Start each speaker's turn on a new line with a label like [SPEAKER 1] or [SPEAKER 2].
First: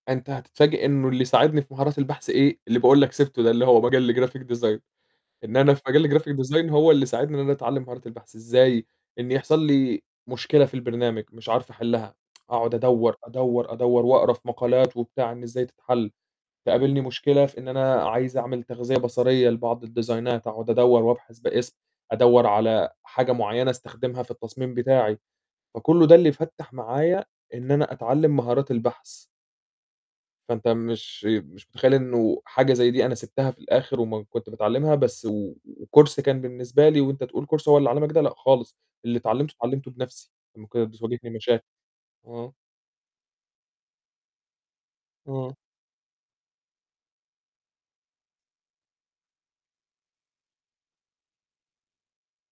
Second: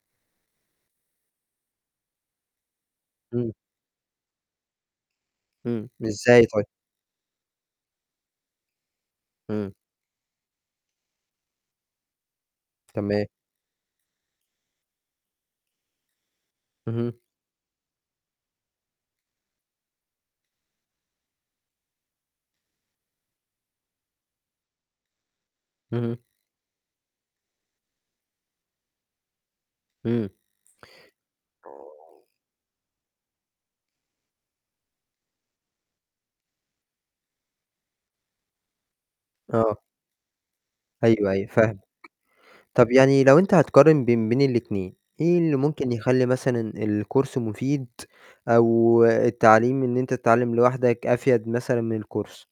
[SPEAKER 1] أنت هتتفاجئ إنه اللي يساعدني في مهارات البحث إيه، اللي باقول لك سِبته
[SPEAKER 2] إمم.
[SPEAKER 1] ده اللي هو مجال graphic design، لإن أنا في
[SPEAKER 2] إمم.
[SPEAKER 1] مجال graphic
[SPEAKER 2] إزاي طيب؟
[SPEAKER 1] design هو اللي ساعدني إن أنا أتعلّم مهارات البحث إزاي، إن يحصل
[SPEAKER 2] إمم.
[SPEAKER 1] لي مشكلة في البرنامج مش عارف أحلّها، أقعد أدوّر،
[SPEAKER 2] تمام.
[SPEAKER 1] أدوّر، أدوّر وأقرا في مقالات وبتاع إن إزاي تتحل، تقابلني
[SPEAKER 2] اهم.
[SPEAKER 1] مشكلة في إن أنا عايز أعمل تغذية بصرية لبعض الديزاينات أقعد أدوّر وأبحث باسم أدوّر على حاجة معيّنة أستخدمها في التصميم بتاعي، فكلّه ده
[SPEAKER 2] اهم.
[SPEAKER 1] اللي فتَّح معايا إن أنا أتعلّم مهارات البحث.
[SPEAKER 2] امم.
[SPEAKER 1] فأنت مش مش متخيّل إنه حاجة زي دي أنا سِبتها في الآخر وما كنت باتعلّمها بس و وCourse كان بالنسبة لي وأنت تقول Course هو اللي علّمك ده، لأ خالص، اللي اتعلّمته،
[SPEAKER 2] آه.
[SPEAKER 1] اتعلّمته بنفْسي، لمّا كانت بتواجهني
[SPEAKER 2] أيوه، أيوه،
[SPEAKER 1] مشاكل.
[SPEAKER 2] فاهمك.
[SPEAKER 1] آه.
[SPEAKER 2] طب يعني لو أنت هتقارن بين بين الاتنين، إيه اللي
[SPEAKER 1] آه.
[SPEAKER 2] ممكن يخلّي مثلًا الCourse مفيد، أو التعليم إن أنت تتعلّم لوحدك أفيَد مثلًا من الCourse؟